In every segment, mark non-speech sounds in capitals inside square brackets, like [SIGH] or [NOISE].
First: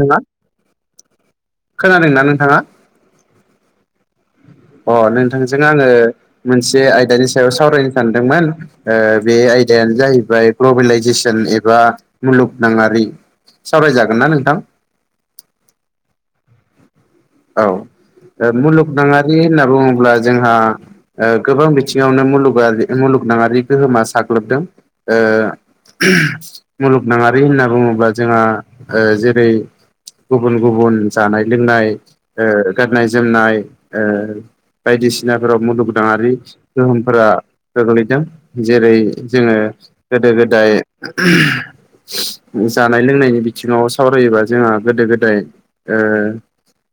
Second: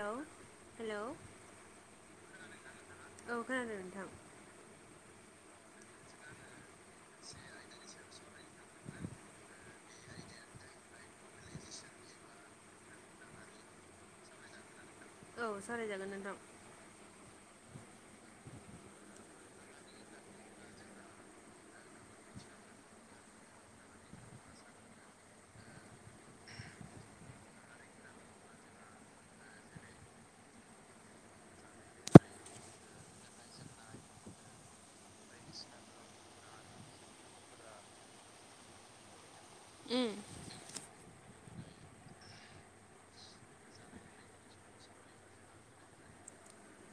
Hello ना hello खोनादों नना नोंथाङा औ खोनादों नोंथां अ नोंथांजों आङो मोनसे से आयदानि सायाव सावरायनो सानदोंमोन ओ बे आयदानो जाहैबाय ग्लबेलाइजेसन एबा मुलुगनाङारि सावरायजागोनना नोंथां औ सालायजागोन नोंथां औ मुलुगनाङारि होनना बुङोब्ला जोंहा गोबां बिथिङावनो मुलुगा मुलुग नाङारि गोहोमा साग्लोबदों ओ मुलुगनाङारि होनना बुङोब्ला जोंहा ओ जेरै गुबुन गुबुन जानाय लोंनाय ओ गाननाय जोमनाय ओ बायदिसिनाफोराव मुलुगदाङारि गोहोमफोरा गोग्लैदों जेरै जोङो गोदो गोदाय जानाय लोंनायनि बिथिङाव सावरायोबा जोंहा गोदो गोदाय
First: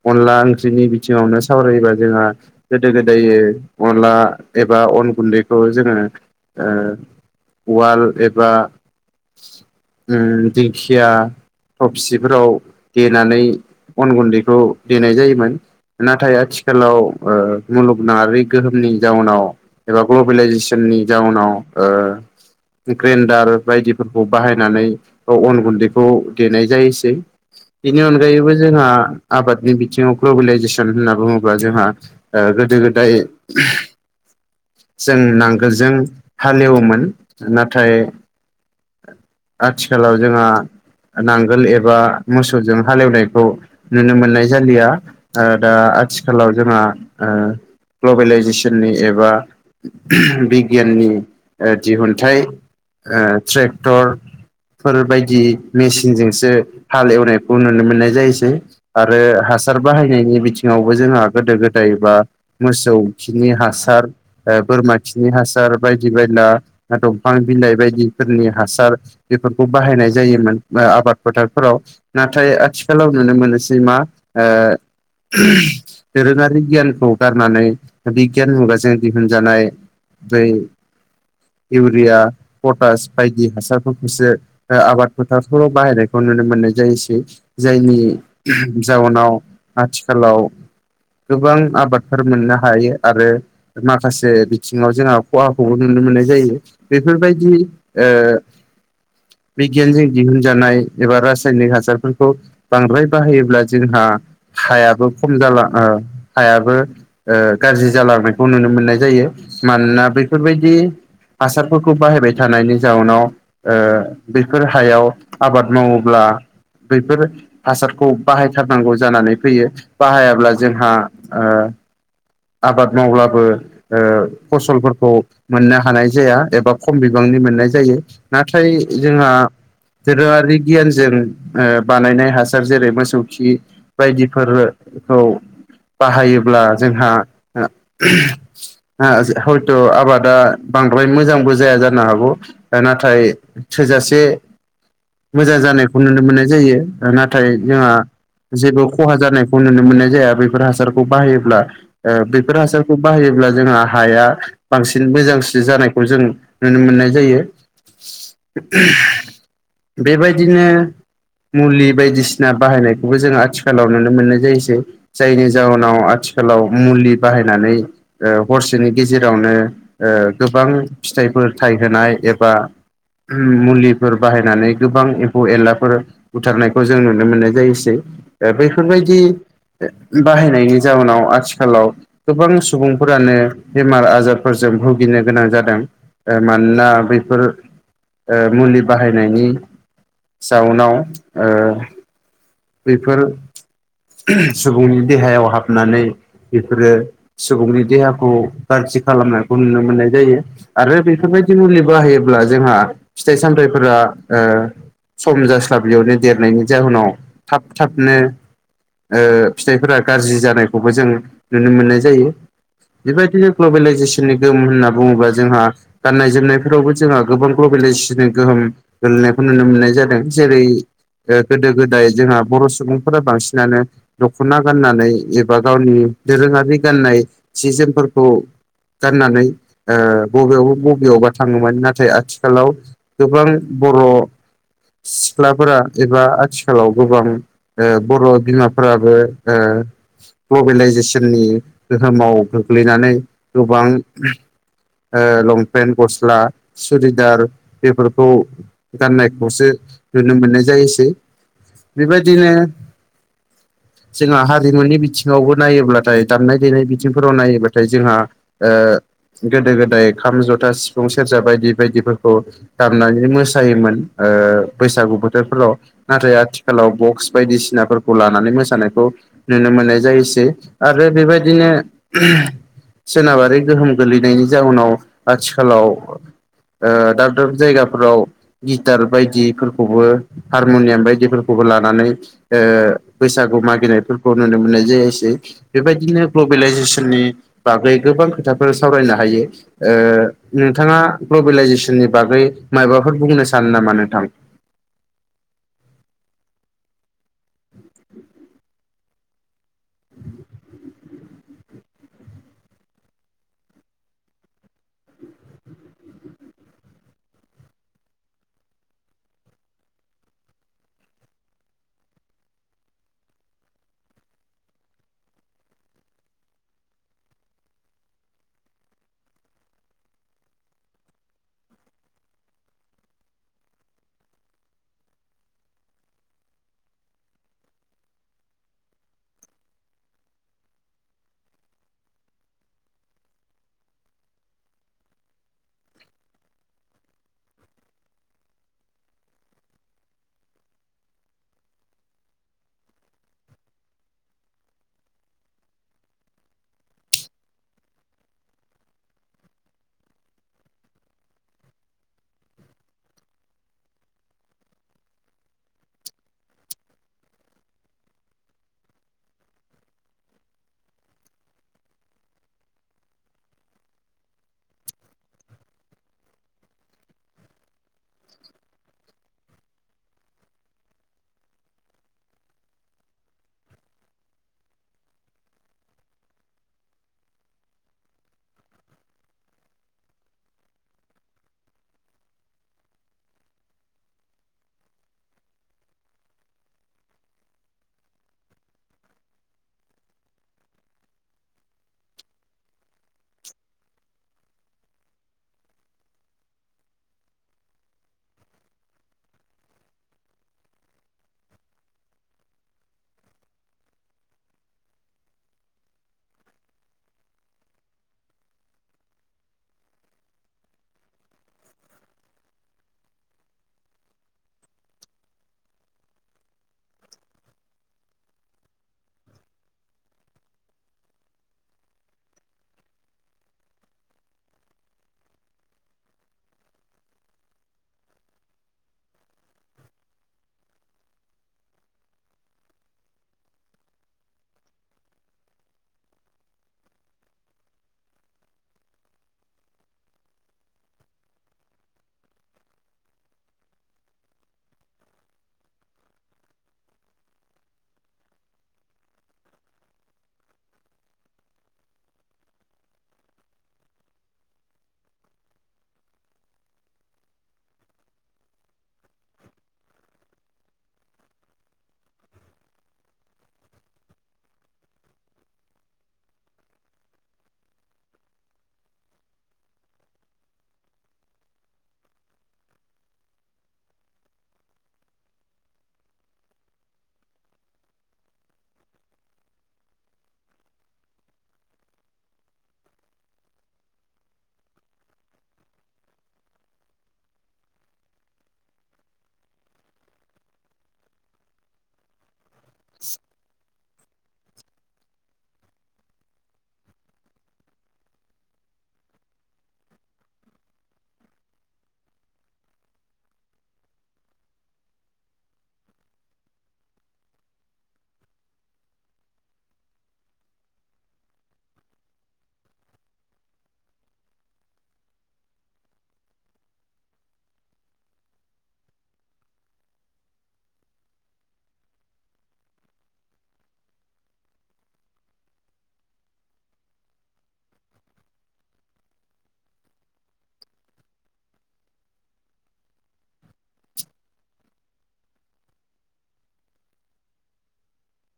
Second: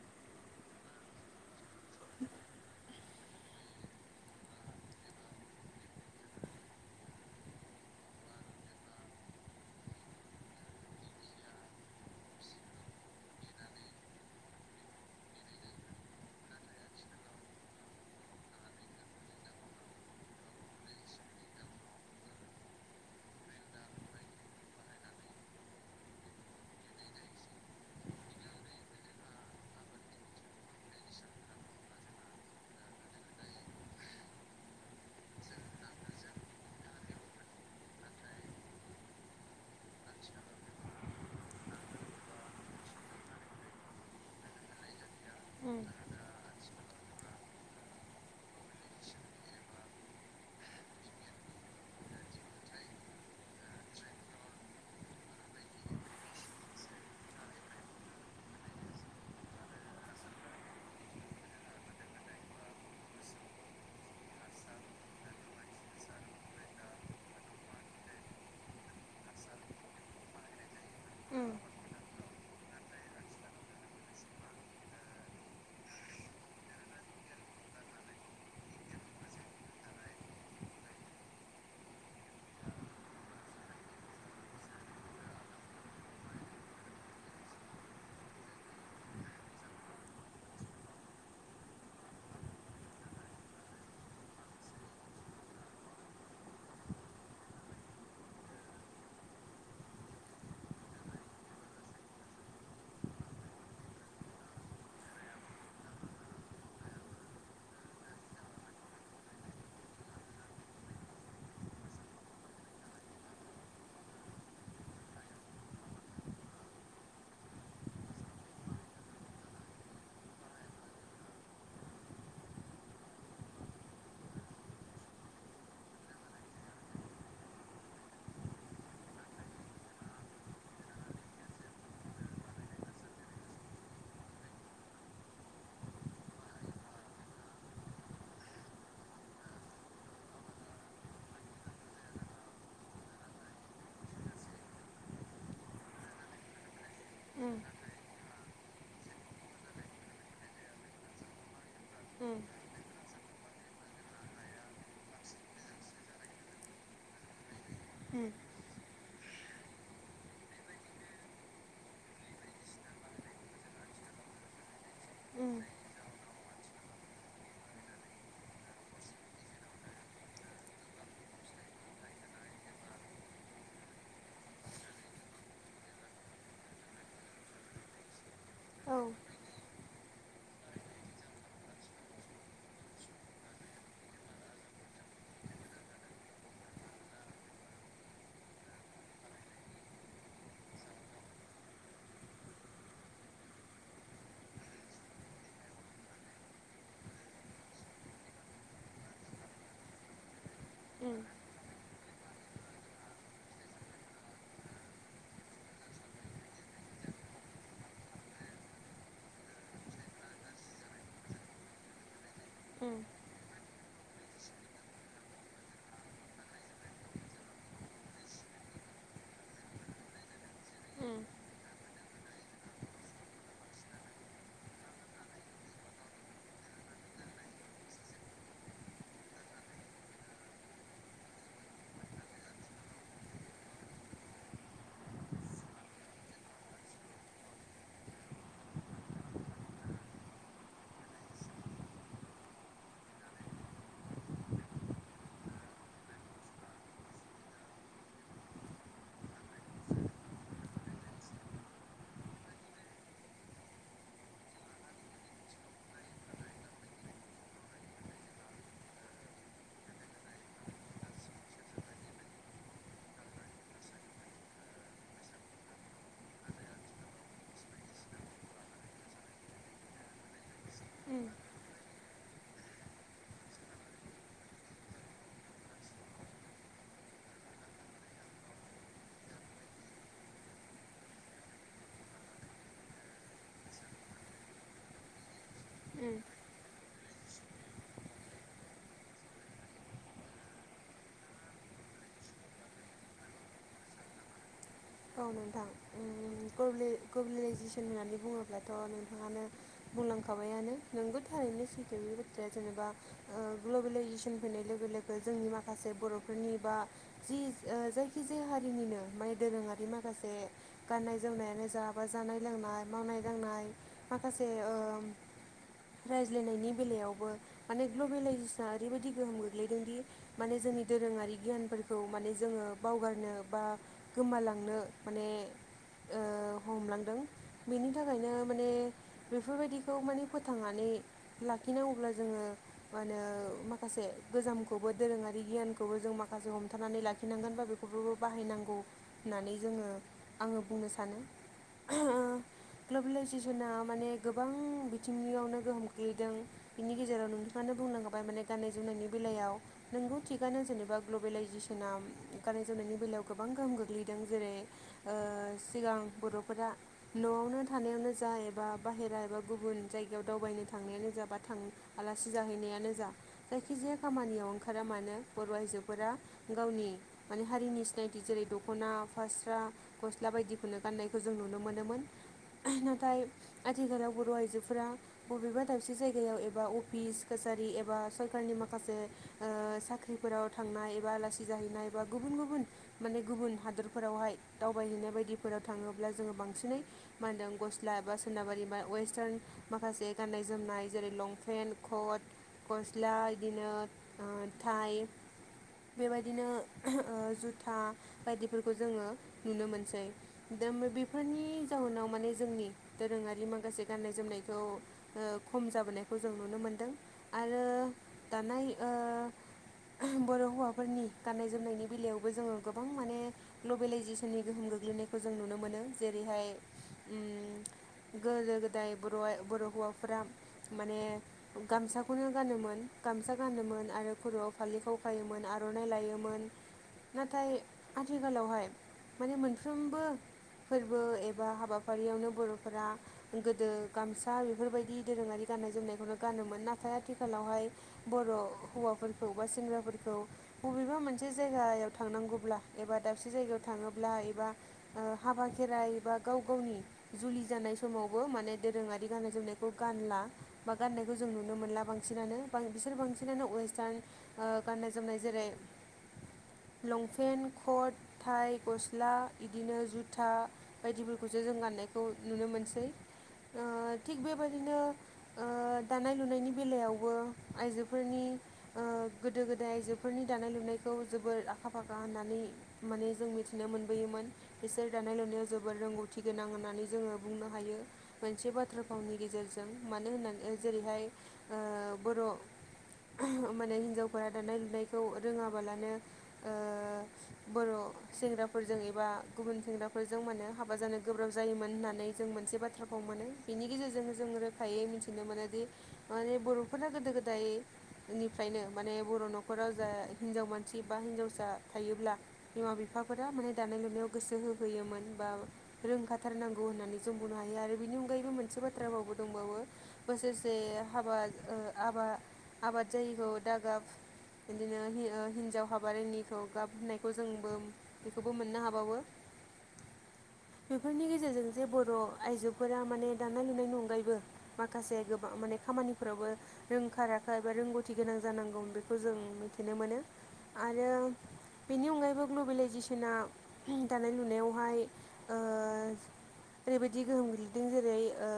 अनला ओंख्रिनि बिथिङावनो सावरायोबा जोंहा गोदो गोदाय अनला एबा अन गुन्दैखौ जोङो उवाल एबा दिंखिया थफसिफोराव देनानै अन गुन्दैखौ देनाय जायोमोन नाथाय आथिखालाव ओ मुलुगनङारि गोहोमनि जाउनाव एबा ग्लबेलाइजेसन नि जाउनाव ओ ग्रेन्दार बायदिफोरखौ बाहायनानै अन गुन्दैखौ देनाय जायोसै बेनि अनगायैबो जोंहा आबाद नि बिथिंआव ग्लबेेलइजेसन होनना बुङोब्ला जोंहा ओ गोदो गोदाय जों नांगोलजों हालेवोमोन नाथाय आथिखालाव जोंहा नांगोल एबा मोसौजों हालेवनायखौ नुनो मोननाय जालिया ओ दा आथिखालाव जोंहा ओ ग्लबेलाइजेसननि एबा बिगियाननि ओ दिहुनथाइ ट्रेक्टर फोरबायायदि मेचिनजोंसो हाल एवनायखौ नुनो मोननाय जायोसै आ आरो हासार बाहायनायनि बिथिङावबो जोंहा गोदो गोदायबा मोसौ खिनि हासार ओ बोरमा खिनि हासार बायदि बायला दंफां बिलाइ बायदिफोरनि हासार बेफोरखौ बाहायनाय जायोमोन आबाद फोथारफोराव नाथाय आथिखालाव नुनो मोनोसै सिमा ओ दोरोङारि गियानखौ गारनानै बिगियान मुगाजों दिहुनजानाय बै इउरिया पटास बायदि हासारफोरखौसो ओ आबाद फोथारफोराव बाहायनायखौ नुनो मोननाय जायोसै जायनि जाउनाव आथिखालाव गोबां आबादफोर मोननो हायो आरो माखासे बिथिङाव जोंहा खहाखौबो नु मोननाय जायो बेफोरबायदि ओ बिगियानजों दिहुनजानाय एबा रासायनिक हासारफोरखौ बांद्राय बाहायोब्ला जोंहा हायाबो खम ओ हायाबो ओ गाज्रि जालाङो [UNINTELLIGIBLE] बेखौ नुनो मोननाय जायो मानोना बेफोरबायदि हासारफोरखौ बाहायबाय थानायनि जाउनाव ओ बेफोर हायाव आबाद मावोब्ला बैफोर हासार खौ बाहायथारनांगौ जानानै फैयो बाहायाब्ला जोंहा ओ आबाद मावब्लाबो ओ फसलफोरखौ मोननो हानाय जाया एबा खम बिबां नि मोननाय जायो नाथाय जोंहा दोरोङारि गियानजों ओ बानायनाय हासार जेरै मोसौ खि बायदिफोर खौ बाहायोब्ला जोंहा [UNINTELLIGIBLE] [UNINTELLIGIBLE] हयथ' आबादा बांद्राय मोजांबो जाया जानो हागौ ओ नाथाय थोजासे मोजां जानायखौ नुनो मोननाय जायो। नाथाय जोंहा जेबो खहा जानायखौ नुनो मोननाय जाया बेैफोर हासारखौ बाहायोब्ला ओ बेफोर हासारखौ बाहायोब्ला जोंहा हाया बांसिन मोजांसिन जानायखौ जों नुनो मोननाय जायो। बेबायदिनो मुलि बायदिसिना बाहायनायखौबो जों आथिखालाव नुनो मोननाय जायोसै जायनि जाउनाव आथिखालाव मुलि बाहायनानै ओ हरसेनि गेजेरावनो ओ गोबां फिथाइफोर थाइ होनाय एबा मुलिफोर बाहायनानै गोबां एम्फौ एनलाफोर बुथारनायखौ जों नुनो मोननाय जायोसै। ओ बेफोरबायदि बाहायनायनि जाउनाव आथि खालाव गोबां सुबुंफोरानो बेमार आजारफोरजों भुगिनो गोनां जादों ओ मा नोना बेफोर ओ मुलि बाहायनायनि जाउनाव ओ बेफोर सुबुंनि देहायाव हाबनानै बेफोरो सुबुंनि देहाखौ गाज्रि खालामनायखौ नुनो मोननाय जायो। आरो बेफोरबायदि मुलि बाहायोब्ला जोंहा फिथाइ-सामथायाइफोरा ओ सम जास्लाबलियावनो देरनायनि जाहोनाव थाब थाबनो ओ फिथाइफोरा गाज्रि जानायखौबो जों नुनो मोननाय जायो। बेबायदिनो ग्लबेलाइजेसननि गोहोम होनना बुङोब्ला जों- जोंहा गाननाय-जोमनायफोरावबो जोंहा गोबां ग्लबेलाइजेसनि गोहोम गोलैनायखौ नुनो मोननाय जादों। जेरै- गोदो-गोदाय जोंहा बर' सुबुंफोरा बांसिनानो दख'ना गाननानै एबा गावनि दोरोङारि गाननाय सि-जोमफोरखौ गाननानै ओ बबेयाव बबेयावबा थाङोमोन। नाथाय आथिखालाव गोबां बर' सिख्लाफोरा एबा आथिखालाव गोबां ओ बर' बिमाफोराबो ओ ग्लबेलाइजेसन जोंनि गोहोमाव गोग्लैनानै गोबां लंफेन-गस्ला सुरिदार बेफोरखौ गाननायखौसो नुनो मोननाय जायोसै। बेबायदिनो जोंहा हारिमुनि बिथिङावबो नायोब्ला नाथाय दामनाय-देनाय बिथिंफोराव नायोबाथाय जोंहा ओ गोदो-गोदाय खाम-जथा सिफुं-सेरजा बायदि बायदिफोरखौ दामनानै मोसायोमोन। ओ बैसागु बोथोरफोराव नाथाय आथिखालाव बक्स बायदिसिनाफोरखौ लानानै मोसानायखौ नुनो मोननाय जायोसै। आरो बेबायदिनो सोनाबारि गोहोम गोलैनायनि जाउनाव आथिखालाव ओ दाब दाब जायगाफोराव गिटार बायदिफोरखौबो हारमुनियाम बायदिफोरखौबो लानानै ओ बैसागु मागिनायफोरखौ नुनो मोननाय जायोसै। बेबायदिनो ग्ल'बेलायजेस- नि बागै गोबां खोथाफोर सावरायनो हायो। ओ नोंथाङा ग्लबेलाइजेस- नि बागै मायबाफोर बुंनो सानो नामा नोंथां? औ नोंथां उम ग्लबे-ग्लबेलाइजेसन होननानै बुङोब्लाथ' नोंथाङानो बुंलांखाबायानो। नोंगौ थारैनो सैथो बे बाथ्राया जेनेबा ओ ग्लबेलाइजेसन फैनाय लोगो- लोगों जोंनि माखासे बर'फोरनि बा जि ओ जायखि-जाया हारिनिनो माने दोरोङारि बि माखासे गनाय-जोमनायानो जा बा जानाय-लोंनाय मावनाय-दांनाय माखासे [INAUDIBLE] रायज्लायनायनि बेलायावबो माने ग्लबेलाइजेसना ओरैबायदि गोहोम गोग्लैदों दि माने जों जोंनि दोरोङारि गियानफोरखौ माने जोङो बावगारनो बा गोमालां- हमलांदों बेनि थाखायनो माने बेफोरबायदिखौ माने फोथांनानै ला- लाखिनांगौब्ला जोङो मा होनो माखासे गोजामखौबो दोरोङारि गियानखौबो जों माखासे हमथानानै लाखिनांगोन बा बेखौबो बाहायनांगौ होननानै जोङो आङो बुंनो सानो। ग्लबेलाइजेसना माने गोबां बिथिंनियावनो गोहोम खोल्खैदों। बिनि गेजेराव नोंथाङानो बुंलांखाबाय माने गाननाय-जोमनायनि बेलायाव। नोंगौ थिगानो जेनेबा ग्लबेेलइजेसनाव गाननाय-जोम- नि बेलायाव गोबां गोहो- गोलैदों। जेरै सिगां बर'फोरा न'आवनो थानायावनो जा एबा बा बाहेरा एबा गुबुन जायगायाव दावबायनो थांनायानो जा बा थां आलासि जाहैनायानो जा जायखिजाया खामानियाव ओंखारा मानो बर' आइजोफोरा गावनि माने हारिनि सिनायथि जेरै द- दख'ना, फास्रा, गस्ला बायदिखौनो गाननायखौ जों नुनो मोनोमोन। नाथाय आथिखालाव बर' आइजोफोरा बबेबा दाबसे जायगायाव एबा अफिस कासारि एबा सरकारनि माखासे ओ साख्रिफोराव थांनाय एबा आलासि जाहैनाय एबा गुबुन गुबुन गुबुन माने गुबुन हादरफोरावहाय दावबायहैनाय बायदिफोराव थाङोब्ला जोङो बांसिनै मा होनदों गस्ला एबा सोनाबारि बा वेस्टार्न माखासे गान्नाय जोमनाय जेरै लंपेन्ट कट गस्ला इदिनो ओ थाइ बेबायदिनो ओ जुथा बायदिफोरखौ जोङो नुनो मोनसै दा बेफोरनि जाहोनाव माने जोंनि दोरोङा ङारि माखासे गान्नाय जोमनायखौ ओ खम जाबोनायखौ जों नुनो मोनदों आरो दानाय ओ बर' हौवाफोरनि गाननाय जोमनायनि बेलायावबो जोङो गोबां माने ग्ल'बेेलइजेसननि गोहोम गोग्लैनायखौ जों नुनो मोनो जेरैहाय ओम गोदो गोदाय बर' बर' हौवाफोरा माने गामसाखौनो गानोमोन। गामसा गानोमोन आरो खर'आव फालि खाव खायोमोन आर'नाइ लायोमोन नाथाय आथिखालावहाय माने मोनफ्रोमबो फोरबो एबा हाबाफारियावनो बर'फोरा गोदो गामसा बेफोरबायदि दोरोङारि गाननाय जोमनायखौनो गानोमोन नाथाय आथिखालावहाय बर' हौवाफोरखौ बा सेंग्राफोरखौ बबेबा मोनसे जायगायाव थांनांगौब्ला एबा दाबसे जायगायाव थाङोब्ला एबा ओ हाबा खेराइ एबा गाव गावनि जुलि जानाय समावबो माने दोरोङारि गाननाय जोमनायखौ गानला बा गाननायखौ जों नुनो मोनला बांसिनानो बां बिसोर बांसिनानो वेस्टार्न ओ गाननाय जोमनाय जेरै [INAUDIBLE] लंफेन्ट खट थाइ गस्ला इदिनो जुथा बायदिफोरखौसो जों गाननायखौ नुनो मोनो। मोनसै। ओ थिग बेबायदिनो ओ दानाय लुनायनि बेलायावबो आइजोफोरनि ओ गोदो गोदाय आइजोफोरनि दानाय लुनायखौ जोबोर आखा फाखा होननानै माने जों मिथिनो मोनबोयोमोन बिसोर दानाय लुनायाव जोबोद रोंगौथि गोनां होननानै जोङो बुंनो हा हायो मोनसे बाथ्रा फावनि गेजेरजों मानो होननानै जेरैहाय ओ बर' माने हिन्जावफोरा दानाय लुनायखौ रोङाबालानो ओ बर' सेंग्राफोरजों एबा गुबुन सेंग्राफोरजों माने हाबा जानो गोब्राब जायोमोन होननानै जों मोनसे बाथ थ्राखौ मोनो बेनि गेजेरजों जों रोखायै मिथिनो मोनोदि माने बर'फोरा गोदो गोदायनिफ्रायनो माने ने बर' न'खराव जा हिनजाव मानसि बा हिन्जावसा थायोब्ला बिमा बिफाफोरा माने दानाय लुनायाव गोसो होहोयोमोन बा रोंखाथारनांगौ होननानै जों बुंनो हायो आरो बिनि अनगायैबो मोनसे बाथ्रा भावबो दंबावो बोसोरसे हाबा ओ आबा आबाद जायिखौ दागाब बिदिनो हि ओ हिनजाव हाबा रोङिखौ गाब होननाय। बेखौ जोंबो बेखौबो मोननो हाबावो। [INAUDIBLE] बेफोरनि गेजेरजों जे बर' आइजोफोरा माने दानाय लुनायनि अनगायैबो माखासे गोबां माने खामानिफोरावबो रोंखा राखा एबा रोंगौथि गोनां जानांगौमोन बेखौ जों मिथिनो मोनो। आरो बेनि अनगायैबो ग्लबेलाइजेसना दानाय लुनायावहाय ओ [INAUDIBLE] ओरैबायदि गोहोम गोग्लैदों जेरै ओ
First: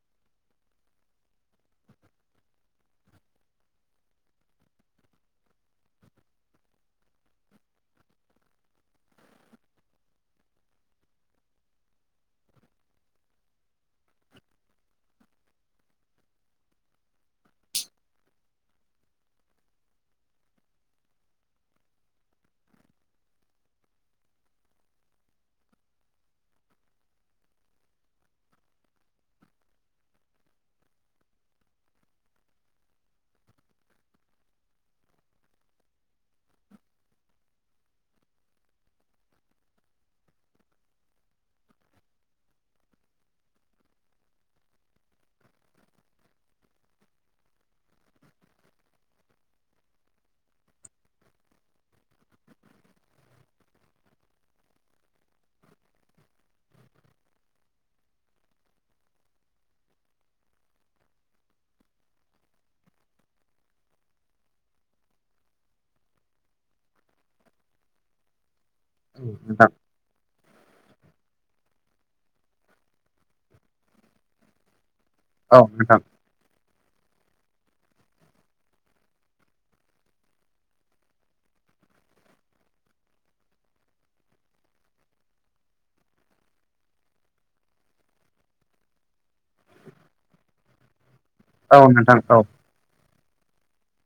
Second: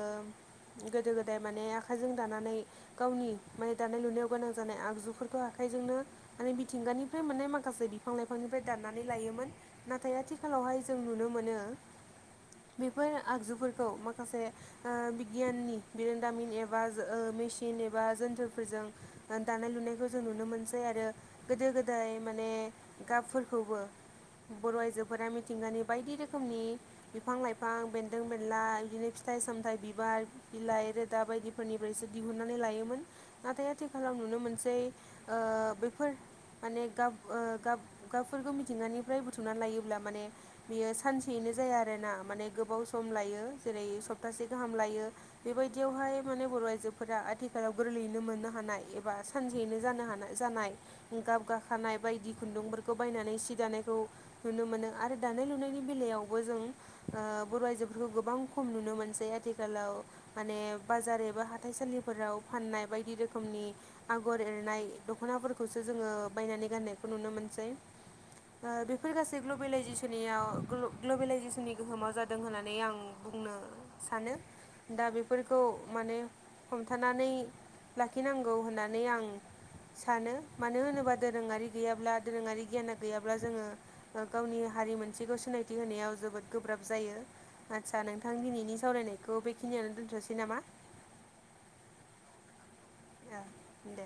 गोदो गोदाय माने आखाइजों दानानै गावनि माने दानाय लुनायाव गोनां जानाय आगजुफोरखौ आखाइ जोंनो आरो मिथिंगानिफ्राय मोननाय माखासे फां लाइफांनिफ्राय दाननानै लायोमोन नाथाय आथिखालावहाय जों नुनो मोनो बेफोर आगजुफोरखौ माखासे ओ बिगियाननि बिरोंदामिन एबा जो ओ मेचिन एबा जोन्थोरफोरजों ओ दानाय लुनायखौ जों नुनो मोनसै आरो गोदो गोदाय माने [INAUDIBLE] गाबफोरखौबो बर' आइजोफोरा मिथिंगानि बायदि रोखोमनि बिफां लाइफां बेन्दों बेनला बिदिनो फिथाइ थाइ सामथाइ बिबार बिलाइ रोदा बायदिफोरनिफ्रायसो दिहुननानै लायोमोन नाथाय आथिखालाव नु नुनो मोनसै ओ बेफोर माने गाब ओ गाब गाबफोरखौ मिथिंगानिफ्राय बुथुमना लायोब्ला माने बेयो सानसेयैनो जाया आरो ना माने गोबावज सम लायो जेरै सप्तासे गाहाम लायो बेबायदियावहाय माने बर' आइजोफोरा आथिखालाव गोर गोरलैनो मोननो हानाय एबा सानसेैनो जानो हानाय जानाय गाब गाखानाय बायदि खुन्दुंफोरखौ खौ बायनानै सि दानायखौ नुनो मोनो आरो दानाय लुनायनि बेलायावबो जों बर' आयजोफोरखौ बेफोरखौ गोबां खम नुनो मोनसै आथिखालाव माने बाजार एबा हााइसालिफोराव फाननाय बायदि रोखोमनि आगर एरनाय दख'नाफोरखौसो जोङो बायनानै गाननायखौ नुनो मोनसै। ओ बेफोर गासै नोंथां ग्लबेलाइजेसननि आव ग'ल ग'लबेलाय जिसनि गोहोमाव जादों होननानै आं बुंनो सानो। दा बेफोरखौ औ नोंथां माने हमथानानै लाखिनांगौ होननानै आं सानो मानो होनोबा दोरोङारि गैयाब्ला दोरोङारि बि गियाना गैयाब्ला जोङो गावनि हारि मोनसेखौ सिनायथि होनायाव जोबोद गोब्राब जायो। आदसा नोंथां दिनैनि सावरायनायखौ बेखिनियावानो दोन्थ'सै नामा? औ नोंथां औ। ओ दे।